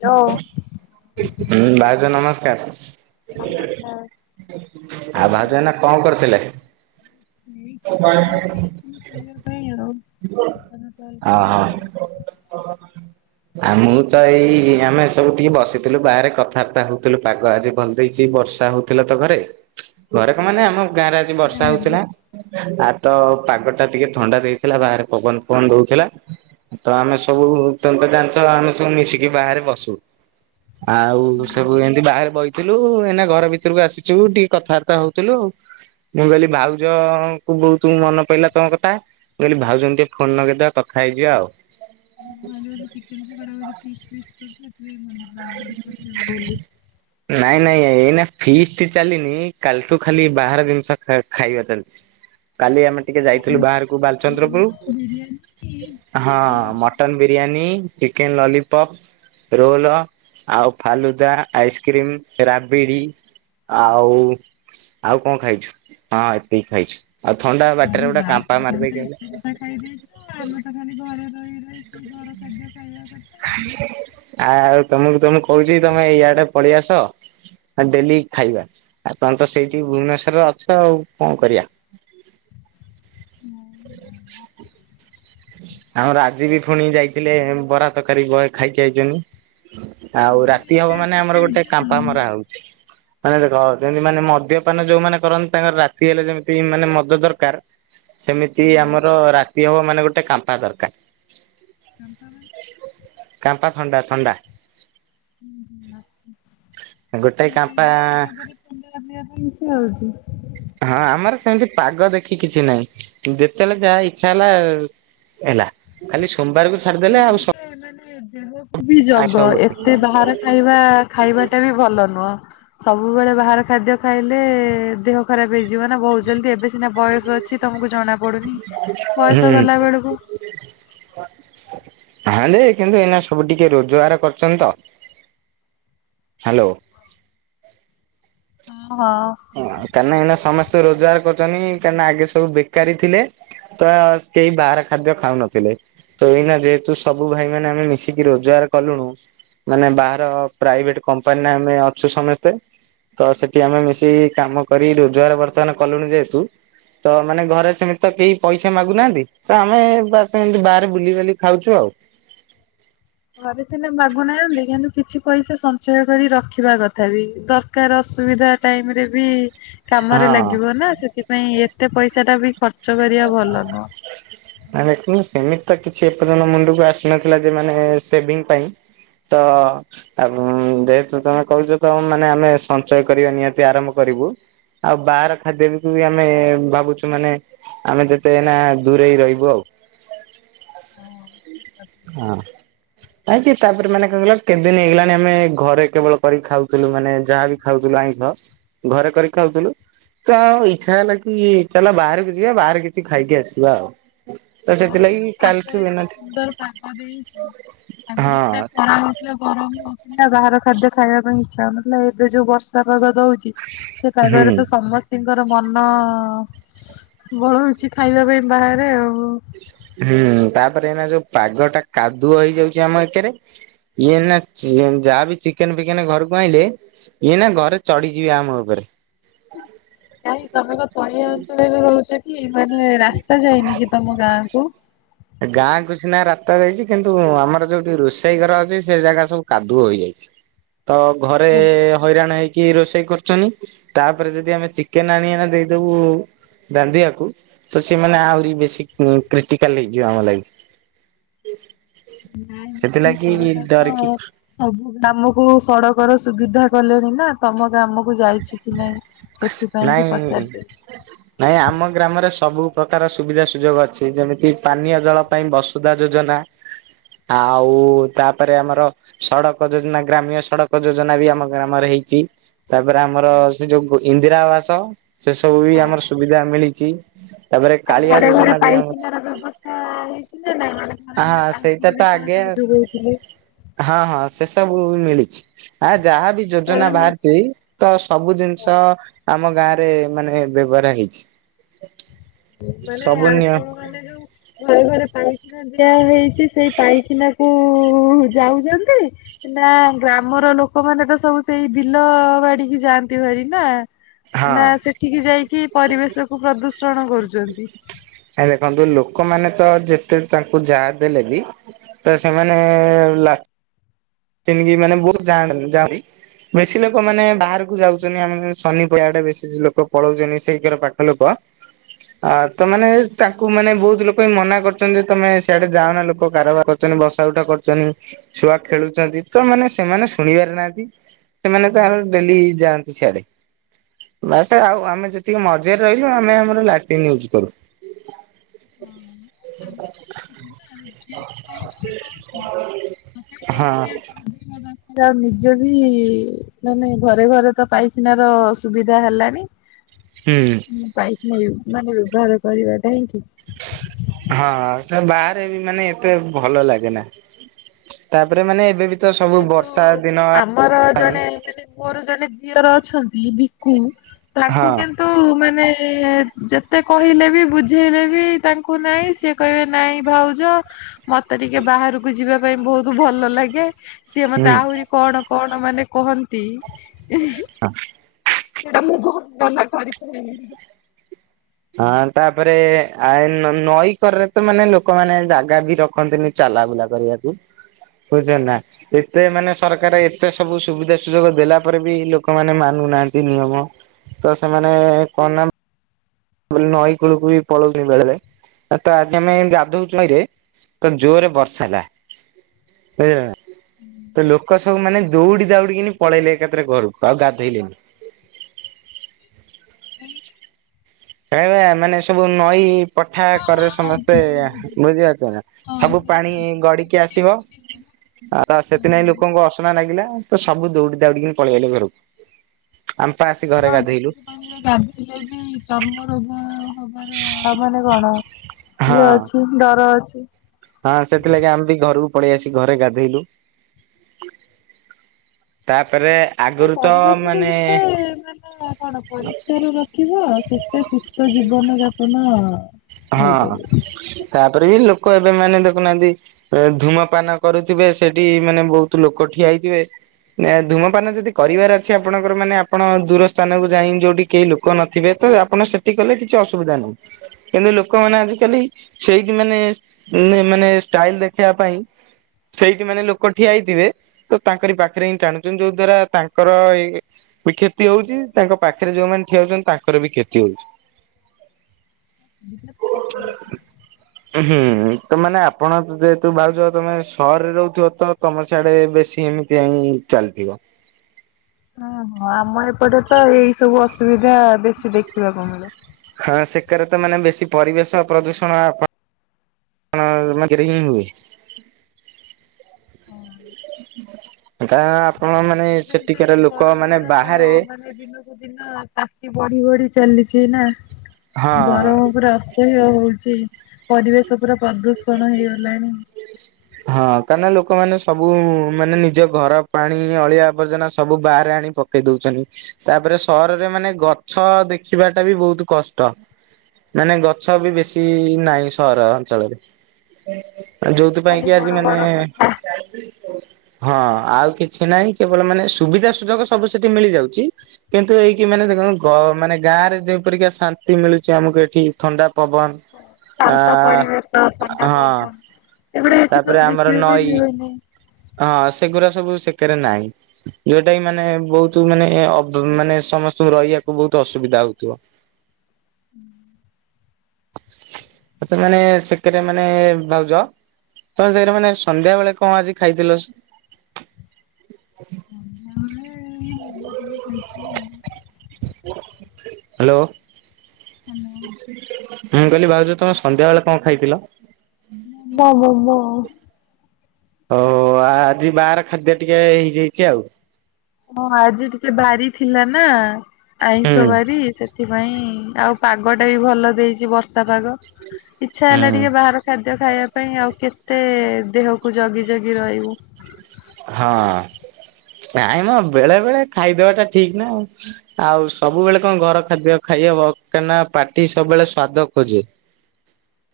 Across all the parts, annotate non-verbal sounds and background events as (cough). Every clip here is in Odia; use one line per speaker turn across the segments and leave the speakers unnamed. ହ୍ୟାଲୋ।
ହଁ ଭାଉଜ ନମସ୍କାର। ଆଉ
ନମସ୍କାର
ଭାଉଜ ଏଇନା କଣ କରୁଥିଲେ?
ଏଇ କିଛି
ଓହୋ
ନାଇଁ ଯାଇଥିଲି ଶୋଇବା ପାଇଁ ଆଉ ତମେ
(unintelligible)
କଲ୍ କଲ ଆଉ।
ମୁଁ ତ ଏଇ ଆମେ ସବୁ ଟିକେ ବସିଥିଲୁ ବାହାରେ କଥାବାର୍ତ୍ତା ହଉଥିଲୁ ପାଗ ଆଜି ଭଲ ଦେଇଛି ବର୍ଷା ହଉଥିଲା ତ ଘରେ। ଘରେ କଣ ମାନେ ଆମ ଗାଁରେ ଆଜି ବର୍ଷା
ଗାଁରେ
ହଉଥିଲା। ଆ ତ ପାଗଟା ଟିକେ ଥଣ୍ଡା ଦେଇଥିଲା ବାହାରେ ପବନ ଫବନ ଦେଉଥିଲା। ତ ଆମେ ସବୁ ତମେ ତ ଜାଣିଛ ଆମେ ସବୁ ମିଶିକି ବାହାରେ ବସୁ। ଆଉ
ହଁ।
ସବୁ ଏମିତି ବାହାରେ ବଇଥିଲୁ। ଏଇନା ଘର ଭିତରକୁ ଆସିଛୁ ଟିକେ କଥାବାର୍ତ୍ତା ହେଉଥିଲୁ। ମୁଁ କହିଲି ଭାଉଜ ତ ବହୁତ ମନ ପଇଲା ତମ କଥା। ମୁଁ କହିଲି ଭାଉଛଙ୍କୁ ଟିକେ ଫୋନ ନଗେଇଦେବା ହେଇଯିବା ଆଉ।
(unintelligible) ଚିକେନ ପକଡା ବୋଧେ ଫିଷ୍ଟ ଫିଷ୍ଟ କରିଛ ସେଇଥିପାଇଁ ମନେପଇଲା ମୋ କଥା ବୋଲି।
ନାଇଁ ନାଇଁ ଏଇନା ଫିଷ୍ଟ ଚାଲିନି କାଲିଠୁ ଖାଲି ବାହାର ଜିନିଷ ଖାଇବା ଚାଲିଛି। କାଲି ଆମେ ଟିକେ
କଣ
ଯାଇଥିଲୁ ବାହାରକୁ
ମୋମୋ ବିରିୟାନୀ
ବାଲଚନ୍ଦ୍ରପୁର। ହଁ
ଏଇଆକୁ।
Mutton biryani, chicken lollipop, roll. ଆଉ ଫାଲୁଦା, ଆଇସ୍କ୍ରିମ, ରାବିଡ଼ି ଆଉ ଆଉ କଣ ଖାଇଛୁ? ହଁ ଏତିକି ଖାଇଛୁ। ଆଉ ଥଣ୍ଡା
ଆରେ
ବାଟରେ ଗୋଟେ କାମ୍ପା
ବାପରେ ତମେ ତ
ମାରିଦେଇକି ଆଇଲି।
ଏତେ କଥା ଖାଇ ଦେଇଛୁ ଆମେ ତା ଖାଲି ଘରେ ରହି ରହି ସେଇ ଘର ଖାଦ୍ୟ ଖାଇବା କ
ଆଉ ତମକୁ ତମକୁ କହୁଛି ତମେ ଇଆଡେ ପଳେଇ ଆସ। ଡେଲି ଖାଇବା ଆପଣ ତ ସେଇଠି ଭୁବନେଶ୍ଵରରେ ଅଛ ଆଉ କଣ କରିବା।
ହୁଁ
ଆମର ଆଜି ବି ପୁଣି ଯାଇଥିଲେ ବରା ତରକାରୀ ବହେ ଖାଇକି ଆଇଛନ୍ତି। ଆଉ
ହଉ
ରାତି
ଏକା
ହବ
ଏକା
ମାନେ ଆମର ଗୋଟେ
ଖାଇଦିଅ ଆଉ
କାମ୍ପା ମରା ହଉଛି। ମାନେ ଦେଖ ଯେମିତି ମାନେ ମଦ୍ୟପାନ ଯୋଉମାନେ କରନ୍ତି ତାଙ୍କର ରାତି ହେଲେ ଯେମିତି ମାନେ ମଦ ଦରକାର ସେମିତି
ହଁ।
ଆମର ରାତି ହବ ମାନେ ଗୋଟେ କାମ୍ପା ଦରକାର।
କ (unintelligible)
କାମ୍ପା ଥଣ୍ଡା ଥଣ୍ଡା
ହୁଁ ହୁଁ
ଗୋଟେ କାମ୍ପା
(unintelligible) ହଉଛି
ହଁ ଆମର ସେମିତି ପାଗ ଦେଖି କିଛି ନାହିଁ ଯେତେବେଳେ ଯାହା ଇଚ୍ଛା ହେଲା ହେଲା। ଖାଲି ସୋମବାରକୁ ଛାଡି
କିନ୍ତୁ ଟିକେ ମାନେ ଦେହ ବି
ଆଇଁଷ
ଜଗ
ହୁଏ
ଏତେ ବାହାର ଖାଇବା ଖାଇବାଟା ବି ଭଲ ନୁହଁ। ସବୁବେଳେ ବାହାର ଖାଦ୍ୟ ଖାଇଲେ ଦେହ ଖରାପ ହେଇଯିବ ନା ବହୁତ ଜଲ୍ଦି। ଏବେ ସିନା ବୟସ ଅଛି ତମକୁ ଜଣା ପଡୁନି ବୟସ
ହୁଁ।
ଗଲା ବେଳକୁ
ହ ଦେ କିନ୍ତୁ ଏଇନା ସବୁ ଟିକେ ରୋଜଗାର କରିଛନ୍ତି ତ। ହ୍ୟାଲୋ।
ଓଁ ହଁ।
ହ କାଁକିନା ଏଇନା ସମସ୍ତେ ରୋଜଗାର କରୁଛନ୍ତି କାହିଁକିନା ଆଗେ ସବୁ ବେକାରୀ ଥିଲେ ତ କେହି ବାହାର ଖାଦ୍ୟ ଖାଉନଥିଲେ। ତ ଏଇନା ଯେହେତୁ ସବୁ ଭାଇ ମାନେ ଆମେ ମିଶିକି ରୋଜଗାର କଲୁଣୁ। ମାନେ ବାହାର ପ୍ରାଇଭେଟ କମ୍ପାନୀରେ ଆମେ ଅଛୁ ସମସ୍ତେ ତ ସେଠି ଆମେ ମି ସେ କାମ କରି ରୋଜଗାର ବର୍ତ୍ତମାନ କଲୁଣି ଯେହେତୁ ତ ମାନେ ଘରେ ସେମିତି ତ କେହି ପଇସା ମାଗୁନାହାନ୍ତି ତ ଆମେ ବା ସେମିତି ବାହାରେ ବୁଲିିବାଲି ଖାଉଛୁ ଆଉ।
ଘରେ ସନା ମାଗୁନାହାନ୍ତି କିନ୍ତୁ କିଛି ପଇସା ସଞ୍ଚୟ କରି ରଖିବା କଥା ବି ଦ କାର ଅସୁବିଧା ଟାଇମ ରେ ବି କାମରେ
ହଁ।
ଲାଗିବ ନା ସେଥିପାଇଁ ଏତେ ପଇସା ଟା ବି ଖର୍ଚ୍ଚ କରିବା ଭଲ ନୁହଁ।
ଦେଖନ୍ତୁ ସେମିତି ତ କିଛି ଏପର୍ଯ୍ୟନ୍ତ ମୁଣ୍ଡକୁ ଆସିନଥିଲା ଯେ ମ ସେଭିଙ୍ଗ ପାଇଁ। ତ ଆଉ ଯେହେତୁ ତମେ କହୁଛ ତମ ମାନେ ଆମେ ସଞ୍ଚୟ କରିବା ନିହାତି ଆରମ୍ଭ କରିବୁ। ଆଉ ବାହାର ଖାଦ୍ୟ ବିକୁ ବି ଆମେ ଭାବୁଛୁ ମାନେ ଆମେ ଯେତେ ଏଇନା ଦୂରେଇ ରହିବୁ ଆଉ।
ହଁ ଠିକ କଥା।
ହ। ଆଇ କି ତାପର ମାନେ କକହିଲ କେତେଦିନ ହେଇଗଲାଣି ଆମେ ଘରେ କେବଳ କରିକି ଖାଉଥିଲୁ ମାନେ ଯାହା ବି ଖାଉଥିଲୁ ଆଇ ଘରେ କରିକି ଖାଉଥିଲୁ। ତ ଆଉ ଇଚ୍ଛା ହେଲା କି ଚାଲ ବାହାରକୁ ଯିବା ବାହାରେ କିଛି ଖାଇକି ଆସିବା ଆଉ। ତ
ହଁ ଏଇ ଯୋଉ
ସେଥିଲାଗି କାଲି
ପାଗ
ଥିବ
ଏତେ
ଏନାଥ
ସୁନ୍ଦର ପାଗ ଦେଇଛି ଆଜିରୁ ସେ
ହଁ
ଖରା ଗରମ ହଉଥିଲା ବାହାର ଖାଦ୍ୟ ଖାଇବା ପାଇଁ ଇଚ୍ଛା ହଉନଥିଲା ଏବେ ଯୋଉ ବର୍ଷା ପାଗ ଦଉଛି ସେ
ହୁଁ
ପାଗରେ ତ ସମସ୍ତେ ଙ୍କର ମନ ବଳଉଛି ଖାଇବା ପାଇଁ ବାହାରେ ଆଉ।
ହୁଁ ତାପରେ ଏନା ଯୋଉ ପାଗ ଟା କାଦୁଅ ହେଇଯାଉଛି ଆମ ଏକରେ ଇଏ ନା ଯାହାବି ଚିକେନ ଫିକେନ ଘରକୁ ଆଣିଲେ ଇଏ ନା ଘରେ ଚଢିଯିବେ ଆମ ଉପରେ।
ନାଇଁ ତମେ ଗ ତଳିଆ ଅଞ୍ଚଳରେ ରହୁଛ କି ମାନେ ରାସ୍ତା ଯାଇନି କି ତମ ଗାଁ କୁ?
ଗାଁକୁ ସିନା ରାସ୍ତା ଯାଇଛି କିନ୍ତୁ ଆମର ଯୋଉଠି ରୋଷେଇ ଘର ଅଛି ସେ ଜାଗା ସବୁ କାଦୁଅ ହୋଇଯାଇଛି। ତ ଘରେ ହଇରାଣ ହେଇକି କି ରୋଷେଇ କରୁଛନ୍ତି ତାପରେ ଯଦି ଆମେ ଚିକେନ ଆଣି ଏଇନା ଦେଇଦବୁ ରାନ୍ଧିବାକୁ ତ ସେମାନେ ଆହୁରି ବେଶୀ କ୍ରିଟିକାଲ ହେଇଯିବ ଆମ ଲାଗି।
ନାଇଁ ମୁଁ କହିଲି
ସେଥିଲାଗି
ସରକାର
ଡରିକି
ତ ସବୁ ଗ୍ରାମକୁ ସଡକ ର ସୁବିଧା କଲେଣି ନା? ତମ ଗ୍ରାମକୁ ଯାଇଛି କି ନାଇଁ ସେ
ନାଇଁ। ନାଇଁ ଆମ ଗ୍ରାମରେ ସବୁ ପ୍ର୍ରକାର ସୁବିଧା ସୁଯୋଗ ଅଛି ଯେମିତି ପାନୀୟ ଜଳ ପାଇଁ ବ ସୁଧା ଯୋଜନା ଆଉ ତାପରେ ଆମର ସଡ଼କ ଯୋଜନା ଗ୍ରାମ୍ୟ ସଡକ ଯୋଜନା ବି ଆମ ଗ୍ରାମରେ ହେଇଛି। ତାପରେ ଆମର ସେ ଯୋଉ ଇ ନ୍ଦିରା ଆବାସ ସେ ସବୁ ବି ଆମର ସୁବିଧା ମିଳିଛି ତାପରେ
ଆଉ
କାଳିଆ
ଘରେ
ଯୋଜନା ବି ଆମର
ନାଇଁ ନାଇଁ ଘରେ ଘରେ
ହଁ ସେଇଟା
ପାଇଖୀନ
ତ
ବି
ଆଗେ
ସରକାର ଯୋଗଉଥିଲେ।
ହଁ ହଁ ସେ ସବୁ ମିଳିଛି ଆ ଯାହା ବି ଯୋଜନା
କାରଣ
ବାହାରିଛି ତ ସବୁ ଜିନିଷ ଆମ ଗାଁ ରେ ମାନେ ବ୍ୟବହାର ହେଇଛି।
ମାନେ
ସବୁ ନିୟ
ଆପଣ ମାନେ ଯୋଉ ଘରେ ଘରେ ପାଇଖାନା ଦିଆ ହେଇଛି ସେଇ ପାଇଖାନା କ ଯାଉଚନ୍ତି। ନା ଗ୍ରାମର ଲୋକମାନେ ତ ସବୁ ସେଇ ବିଲ ବାଡିକି ଯାଆନ୍ତି ଭାରି ନା। ନା
ହଁ।
ସେଠିକି ଯାଇକି ପରିବେଶକୁ ପ୍ରଦୂଷଣ କରୁଚନ୍ତି।
ଆ ଦେଖନ୍ତୁ ଲୋକମାନେ ତ ଯେତେ ତାଙ୍କୁ ଯାହା ଦେଲେ ବି ତ ସେମାନେ ଲା ଟିନ ମାନେ ବହୁତ ଜାଣ ଜାଣ ବେଶୀ ଲୋକମାନୋନେ ବାହାରକୁ ଯାଉଚନ୍ତି ଆମେ ଶନି ପହିବାଡେ ବେଶୀ ଲୋକ ପଳଉଚନ୍ତି ସେଇ ଘର ପାଖରେ (unintelligible) ହଁ ତ ମାନେ ତାଙ୍କୁ ମାନେ ବହୁତ ଲୋକ ହିଁ ମନା କରୁଛନ୍ତି ଯେ ତମେ ସେଆଡେ ଯାଉନା ଲୋକ କାରବାର ବସା ଉଠା କରୁଚନ୍ତି ଛୁଆ ଖେଳୁ ତ ମାନେ ସେମାନେ ଶୁଣିବାର ନାହାନ୍ତି ସେମାନେ ତ ଡେଲି ଯାଆନ୍ତି ସିଆଡେ। ବାସ ଆଉ ଆମେ ଯେତିକି ମଜରେ ରହିଲୁ ଆମେ ଆମର ଲାଟିନ ୟୁଜ କରୁ।
ହଁ ଆମେ ତ ଶିଖିୁ ନା ଯିଏ ତ କରୁଛନ୍ତିୁ କରୁଛନ୍ତିଥା ତା (unintelligible)
ହଁ
ବଝିବା ଦରକାର ଆଉ ନିଜ ବି ନ ନାଇଁ ଘରେ ଘରେ ତ ପାଇଖାନାର ସୁବିଧା ହେଲାଣି।
ହୁଁ।
ମୁଁ ପାଇକ ନାହିଁ ମାନେ ବ୍ୟବହାର କରିବାଟାହିଁ ଠିକ।
ହଁ ବାହାରେ ବି ମାନେ ଏତେ ଭଲ ଲାଗେ ନା। ତାପରେ ମାନେ ଏବେ ବି ତ ସବୁ
କିନ୍ତୁ
ବର୍ଷା ଦିନ
ଆମର
ହେଲାଣି
ଜଣେ ମାନେ ମୋର ଜଣେ ଝିଅର ଅଛନ୍ତି ଭକୁ ତାଙ୍କୁ
ହଁ
କିନ୍ତୁ ମାନେ ଯେତେ କହିଲେ ବି ବୁଝେଇଲେ ବି ତାଙ୍କୁ ନାଇଁ ସିଏ କହିବେ ନାଇଁ ଭାଉଜ ମତେ ଟିକେ ବାହାରକୁ ଯିବା ପାଇଁ ବହୁତ ଭଲ ଲାଗେ ସିଏ ମତେ
ହୁଁ
ଆହୁରି କଣ କଣ ମାନେ କହନ୍ତି ସେଇଟା ମୁଁ ବହୁତ ମନେ ନର୍ଣ୍ଣନା କରିପାରେନି।
ହଁ ତାପରେ ଆ ନଈକରରେ ତ ମାନେ ଲୋକମାନୋନ ଜାଗା ବି ରଖନ୍ତିନି ଚାଲା ବୁଲା କରିବାକୁ ବୁଝଚ ନା। ଏତେ ମାନେ ସରକାର ଏତେ ସବୁ ସୁବିଧା ସୁଯୋଗ ଦେଲା ପରେ ବି ଲୋକମାନେ ମାନୁନାହାନ୍ତି ନିୟମ। ତ ସେମାନେ କଣ ନା ନଈ କୂଳକୁ ବି ପଳଉନି ବେଳେଳେ। ଆଜି ଆମେ ଗାଧଉଚୁ ନଈ ରେ କଣ ଜୋରେ ବର୍ଷା ହେଲା। ବୁଝିଲନା? ତ ଲୋକ ସବୁ ମାନେ ଦୌଡି ଦଉଡିିକିନି ପଳେଇଲେ ଏକାଥରେ ଘରକୁ ଆଉ ଗାଧୋଇଲେନି।
କରି
କ ମାନେ ସବୁ ନଈ ପଠା
ହଁ ହଁ
କରେ
ହଁ
ସମସ୍ତେ
ବୁଝିଲି ବୁଝିଲି
ବୁଝିପାରୁଚ ନା
ହଁ
ସବୁ ପାଣି
ସେଇଟା ଦୂଷିତ
ଗଡିକି
ପାଣି
ଆସିବ
ଆସିକି ମିଶିବ
ଆଉ ତ ସେଥିିନାଇଁ
ହଁ
ଲୋକଙ୍କୁ ଅସନା ନାଗିଲା ତ ସବୁ ଦୌଡି ଦଉଡିକି ପଳେଇଅଇଲେ ଘରକୁ। ଆମ୍ ପା ଆସି ଘରେ ଗାଧୋଇଲୁ।
ହେଲେ ବି ଚର୍ମ ରୋଗ ହବାର ମାନେ କଣ
ହଁ
ଇଏ ଅଛି। ଡର ଅଛି।
ହଁ ସେଥିଲାଗି ଆମେ ବି ଘରକୁ ପଳେଇ ଆସିି ଘରେ ଗାଧେଇଲୁ। ତାପରେ ଆଗରୁ ତ
ପରିବେଶକୁ
ମାନେ
ଯେତେ ମାନେ କଣ ପରିଷ୍କାର ର ଦେଖିବ ସେତେ ସୁସ୍ଥ ଜୀବନ ଯାପନ
ହଁ
କରିପାରିବ।
ତାପରେ ବି ଲୋକ ଏବେ ମାନେ ଦେଖୁନାହାନ୍ତି ଏ ଧୂମପାନ କରୁଥିବେ ସେଠି ମାନେ ବହୁତ ଲୋକ ଠିଆ ହେଇଥିବେ। ନା ଧୂମପାନ ଯଦି କରିବାର ଅଛି ଆପଣଙ୍କର ମାନେ ଆପଣ ଦୂର ସ୍ଥାନକୁ ଯାଇ ଯୋଉଠି କେହି ଲୋକ କ ନଥିବେ ତ ଆପଣ ସେଠି କଲେ କିଛି ଅସୁବିଧା ନାହିଁ। କିନ୍ତୁ ଲୋକମାନେ ଆଜିକାଲି ସେଇଠି ମାନେ ନେ ମାନେ ଷ୍ଟାଇଲ ଦେଖିଆ ପାଇଁ ସେଇଠି ମାନେ ଲୋକ ଠିଆ ହେଇଥିବେ। ତ ତାଙ୍କରି ପାଖରେ ହିଁ ଟାଣୁଚନ୍ତି ଯୋଉ ଦ୍ଵାରା ତାଙ୍କର ଏ ବି କ୍ଷତି ହଉଚି ତାଙ୍କ ପାଖରେ ଯୋଉମାନେ ଠିଆ ହୋଉଚନ୍ତି ତାଙ୍କର ବି କ୍ଷତି ହଉଚି।
ଉ ସତ କଥା।
(inaudible) ହୁଁ ତୁ ମାନେ ଆପଣ ତ ଯେହେତୁ ଭାଉଜ ତମେ ସହରରେ ରହୁଥୁବ ତ ତମ ସିଆଡେ ବେଶୀ ଏମି ତିଆ ହିଁ ଚାଲିଥିବ।
ହଁ ହଁ ଆମ ଏପଟେ ତ ଏଇ ସବୁ ଅସୁବିଧା ବେଶୀ ଦେଖିବାକୁ ମିଳେ।
ଖାସ୍ ଏକରେ ତ ମାନେ ବେଶୀ ପରିବେଶ ପ୍ରଦୂଷଣ ଆପ ଣ ମ କିରେ ହିଁ ହୁଏ। କାରଣ ଆପଣ ମାନେ ସେଠିକାର ଲୋକ ମାନେ ବାହାରେ
ଏ ଦିନକୁ ଦିନ ତାତି ବଢ଼ି ବଢ଼ି ଚାଲିଚି ନା
ହଁ
ଗରମ ପୁରା ଅସ୍ ଏହ୍ୟ ହଉଚି ପରିବେଶ ପୁରା ପ୍ରଦୂଷଣ ହେଇଗଲାଣି।
ଇଆଇସି ହଁ କାରଣ ଲୋକମାନେ ସବୁ ମାନେ ନିଜ ଘର ପାଣି ଅଳିଆ ଆବର୍ଜନା ସବୁ ବାହାରେ ଆଣି ପ କେଇ ଦୋଉଚନି। ତାପରେ ସହରରେ ମାନେ ଗଛ ଦେଖିବାଟା ବି ବହୁତ କଷ୍ଟ। ମାନେ ଗଛ ବି ବେଶୀ ନାହିଁ ସହର ଅଞ୍ଚଳରେ। ଯୋଉଥିପାଇଁ କି ଆଜି ମାନେ
ବଡ କଥା।
ହଁ ଆଉ କିଛି ନାହିଁ କେବଳ ମାନେ ସୁବିଧା ସୁଯୋଗ ସବୁ ସେଠି ମିଳିଯାଉଚି। କିନ୍ତୁ ଏହି କି ମାନେ ଦେଖନ୍ତୁ ଘ ମାନେ ଗାଁରେ ଯେଉ ପରିକା ଶାନ୍ତି ମିଳୁଚି ଆମୁକୁ ଏଠି ଥଣ୍ଡା ପବନ। ଆ
ଶାନ୍ତ ପରିବେଶ ଥଣ୍ଡା
ହଁ
ପବନ ଏଗୁଡା ଏଠି ସବୁ ଦେଖିଆପାଇଁ ମିଳୁନି।
ଅ ସେଗୁରା ସବୁ ସେକେରେ ନାଇଁ। ଯୋଉଟା କି ମାନେ ବୋହୁତ ମାନେ ଅବ ମାନେ ସମସ୍ତଙ୍କୁ ରହିଆକୁ ବୋହୁତ ଅସୁବିଧା ହୋଉଥୁବ। (inaudible)
ହୁଁ।
ଆଚା ମାନେ ସେ କେରେ ମାନେ ଭାଉଜ ତମେ ସେଇରା ମାନେ ସନ୍ଧ୍ୟା ବେଳେ କଁ ଆଜି ଖାଇଥିଲ? (inaudible) ହାଲୋ। ମୁଁ କହିଲି ଭାଉଜ ତମେ ସନ୍ଧ୍ୟା ବେଳେ କଁ ଖାଇଥିଲ?
ମଣ୍ଡା ଭୋଗ।
ଓହୋ ଆ ଆଜି ବାହାର ଖାଦ୍ୟ ଟିକେ ହେଇଯାଇଚି ଆଉ।
ହଁ ଆଜି ଟିକେ ବାରି ଥିଲା ନାଁ ଆଇଁଷ
ହୁଁ
ବାରି ସେଥି ପାଇଁ ଆଉ ପାଗଟା ବି ଭଲ ଦେଇଚି ବର୍ଷା ପାଗ। ଇଚ୍ଛା ହେଲା
ହୁଁ।
ଟିକେ ବାହାର ଖାଦ୍ୟ ଖାଇବା ପାଇଁ ଆଉ କେତେ ଦେହ କୁ ଜଗି ଜଗି ରହିବୁ।
ହଁ ନାଇଁ ମ ବେଳେ ବେଳେ ଖାଇଦବାଟା ଠିକ୍ ନା ଆଉ। ଆଉ ସବୁବେଳେ କଁ ଘର ଖାଦ୍ୟ ଖାଇହବ କାଁନା ପାଟି ସବୁବେଳେ ସ୍ଵାଦ ଖୋଜେ।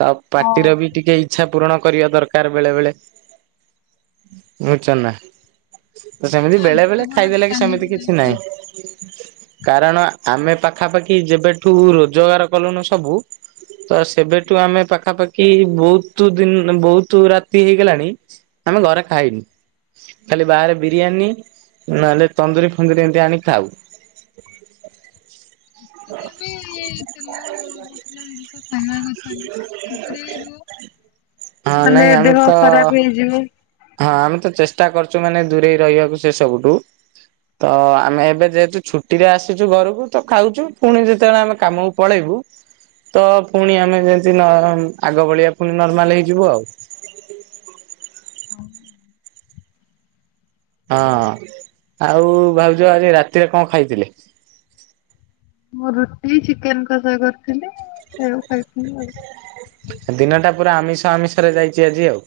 ଆଉ
ହଁ।
ପାଟିର ବି ଟିକେ ଇଚ୍ଛା ପୂରଣ କରିବା ଦରକାର ବେଳେ ବେଳେ। ଉଁ ଚନା ତ ସେମିତି ବେଳେ
ଆଜି
ବେଳେ
ଜୀବନ ତ
ଖାଇଦେଲେ କି
କାଲିକୁ
ସେମିତି
ନାହିଁ
କିଛି
ନା
ନାଇଁ। କାରଣ ଆମେ ପାଖାପାଖି ଯେବେଠୁ ରୋଜଗାର କଲୁଣୁ ସବୁ ତ ସେବେଠୁ ଆମେ ପାଖାପା କି ବୋହୁତୁ ଦିନ୍ ବହୁତୁ ରାତି ହେଇଗଲାଣି ଆମେ ଘରେ ଖାଇନୁ। ଖାଲି ବାହାରେ ବିରିୟାନୀ ନହେଲେ ତନ୍ଦୁରୀ ଫନ୍ଦୁରି ଏମ୍ତି ଆଣି ଖାଉ।
ହେଲେବି ତେଲ ମସଲାଜିନିଷ। ଖାଇବା କଥା ନୁହଁ ଟିକେ ଦୁରେଇ ରୁଅ
ହଁ ନାଇଁ
ନହେଲେ
ଆମେ
ଦେହ
ତ
ଖରାପ ହେଇଯିବ।
ହଁ ଆମେ ତ ଚେଷ୍ଟା କରୁଛୁମାନେ ଦୂରେଇ ରହିବାକୁ ସେ ସବୁଠୁ। ତ ଆମେ ଏବେ ଯେହେତୁ ଛୁଟିରେ ଆସିଚୁ ଘରକୁ ତ ଖାଉଚୁ ପୁଣି ଯେତେବେଳେ ଆମେ କାମ ପଳେଇବୁ ତ ପୁଣି ଆମେସେଦିନ ଆଗ ଭଳିଆ ପୁଣି ନର୍ମାଲ ହେଇଯିବୁ ଆଉ। ହଁ ଆଉ ଭାଉଜ ଆଜି ରାତିରେ କଣଖାଇଥିଲେ।
ମୁଁ ରୁଟି ଚିକେନ୍ କସା କରିଥିଲି ସେଇଆକୁ ଖାଇଥିଲି ଆଉ।
ଦିନଟା ପୁରା ଆମିଷ ଆମିଷ ରେ ଯାଇଚି ଆଜି ଆଉ।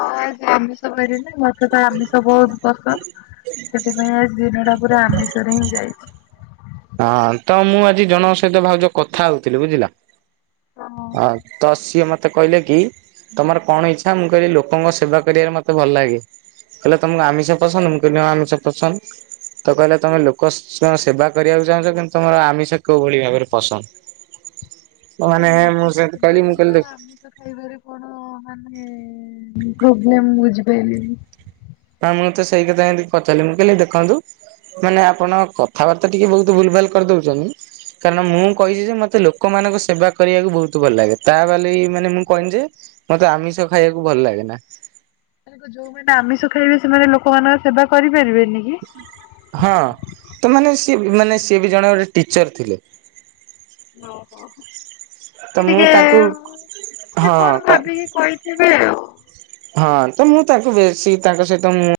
ହଁ ଆଜି ଆମିଷ ବାରି ନା ମତେ ତ ଆମିଷ ବହୁତ୍ ପସନ୍ଦ। ସେଥିପାଇଁ ଆଜି ଦିନଟା ପୁରା ଆମିଷରେ ହିଁ ଯାଇଛି।
ହଁ ତ ମୁଁ ଆଜି ଜଣଙ୍କ ସହିତ ଭାଉଜ କଥା ହଉଥିଲି ବୁଝିଲା।
ହଁ
ତ ସିଏ ମତେ ମତେ କହିଲେ କି ତମର କଣ ଇଚ୍ଛା ମୁଁ କହିଲି ଲୋକଙ୍କ ସେବା କରିବାରେ ମତେ ଭଲ ଲାଗେ। କହିଲେ ତମକୁ ଆମିଷ ପସନ୍ଦ ମୁଁ କହିଳି ହଁ ଆମିଷ ପସନ୍ଦ ତ କହିଲେ ତମେ ଲୋକ ସେବା। କରିବାକୁ ଚାହୁଁଛ କିନ୍ତୁ ତମର ଆମିଷ କୋଉ ଭଳି ଭାବରେ ପସନ୍ଦ। ମାନେ ମୁଁ ସେମିତି କହିଲି ଦେଖ।
ବୁଝିପନ। (unintelligible)
ହଁ ମୁଁ ତ ସେଇ କଥା ହି ପଚାରିଲିିନି ମୁଁକହିଲି ଦେଖନ୍ତୁ ମାନେ ଆପଣ କଥାବାର୍ତ୍ତା ଟିକେ ବହୁତ ଭୁଲ ଭାଲ କରି ଦଉଛନ୍ତି। କାରଣ ମୁଁ କହିଛି ଯେ ମତେ ଲୋକମାନାନଙ୍କ ସେବା କରିବାକୁ ବହୁତ ଭଲ ଲାଗେ ତା ବା ମାନେ ମୁଁ କହନି ଯେ। ମତେ ଆମିଷ ଖାଇବାକୁ ଭଲ ଲାଗେ ନା।
ତା ଯୋଉମାନେ ଆମିଷ ଖାଇବେ ସେମାନେ ଲୋକମାନଙ୍କ ସେବା କରିପାରିବେନି କି।
ହଁ ତ ମାନେ ସିଏ ମାନେ ସିଏ ବି ଜଣେ ଗୋଟେ ଟିଚର ଥିଲେ।
ଓହୋ
ତ ମୁଁ
ଟିକେ
ତାଙ୍କୁ
ସେ
ହଁ
କଣ
କା
ଭାବିକି କହିଲେ। ଥିବେ ଆଉ।
ହଁ ତ ମୁଁ ତାଙ୍କୁ ବେଶୀ ତାଙ୍କ ସହିତ ମୁଁ।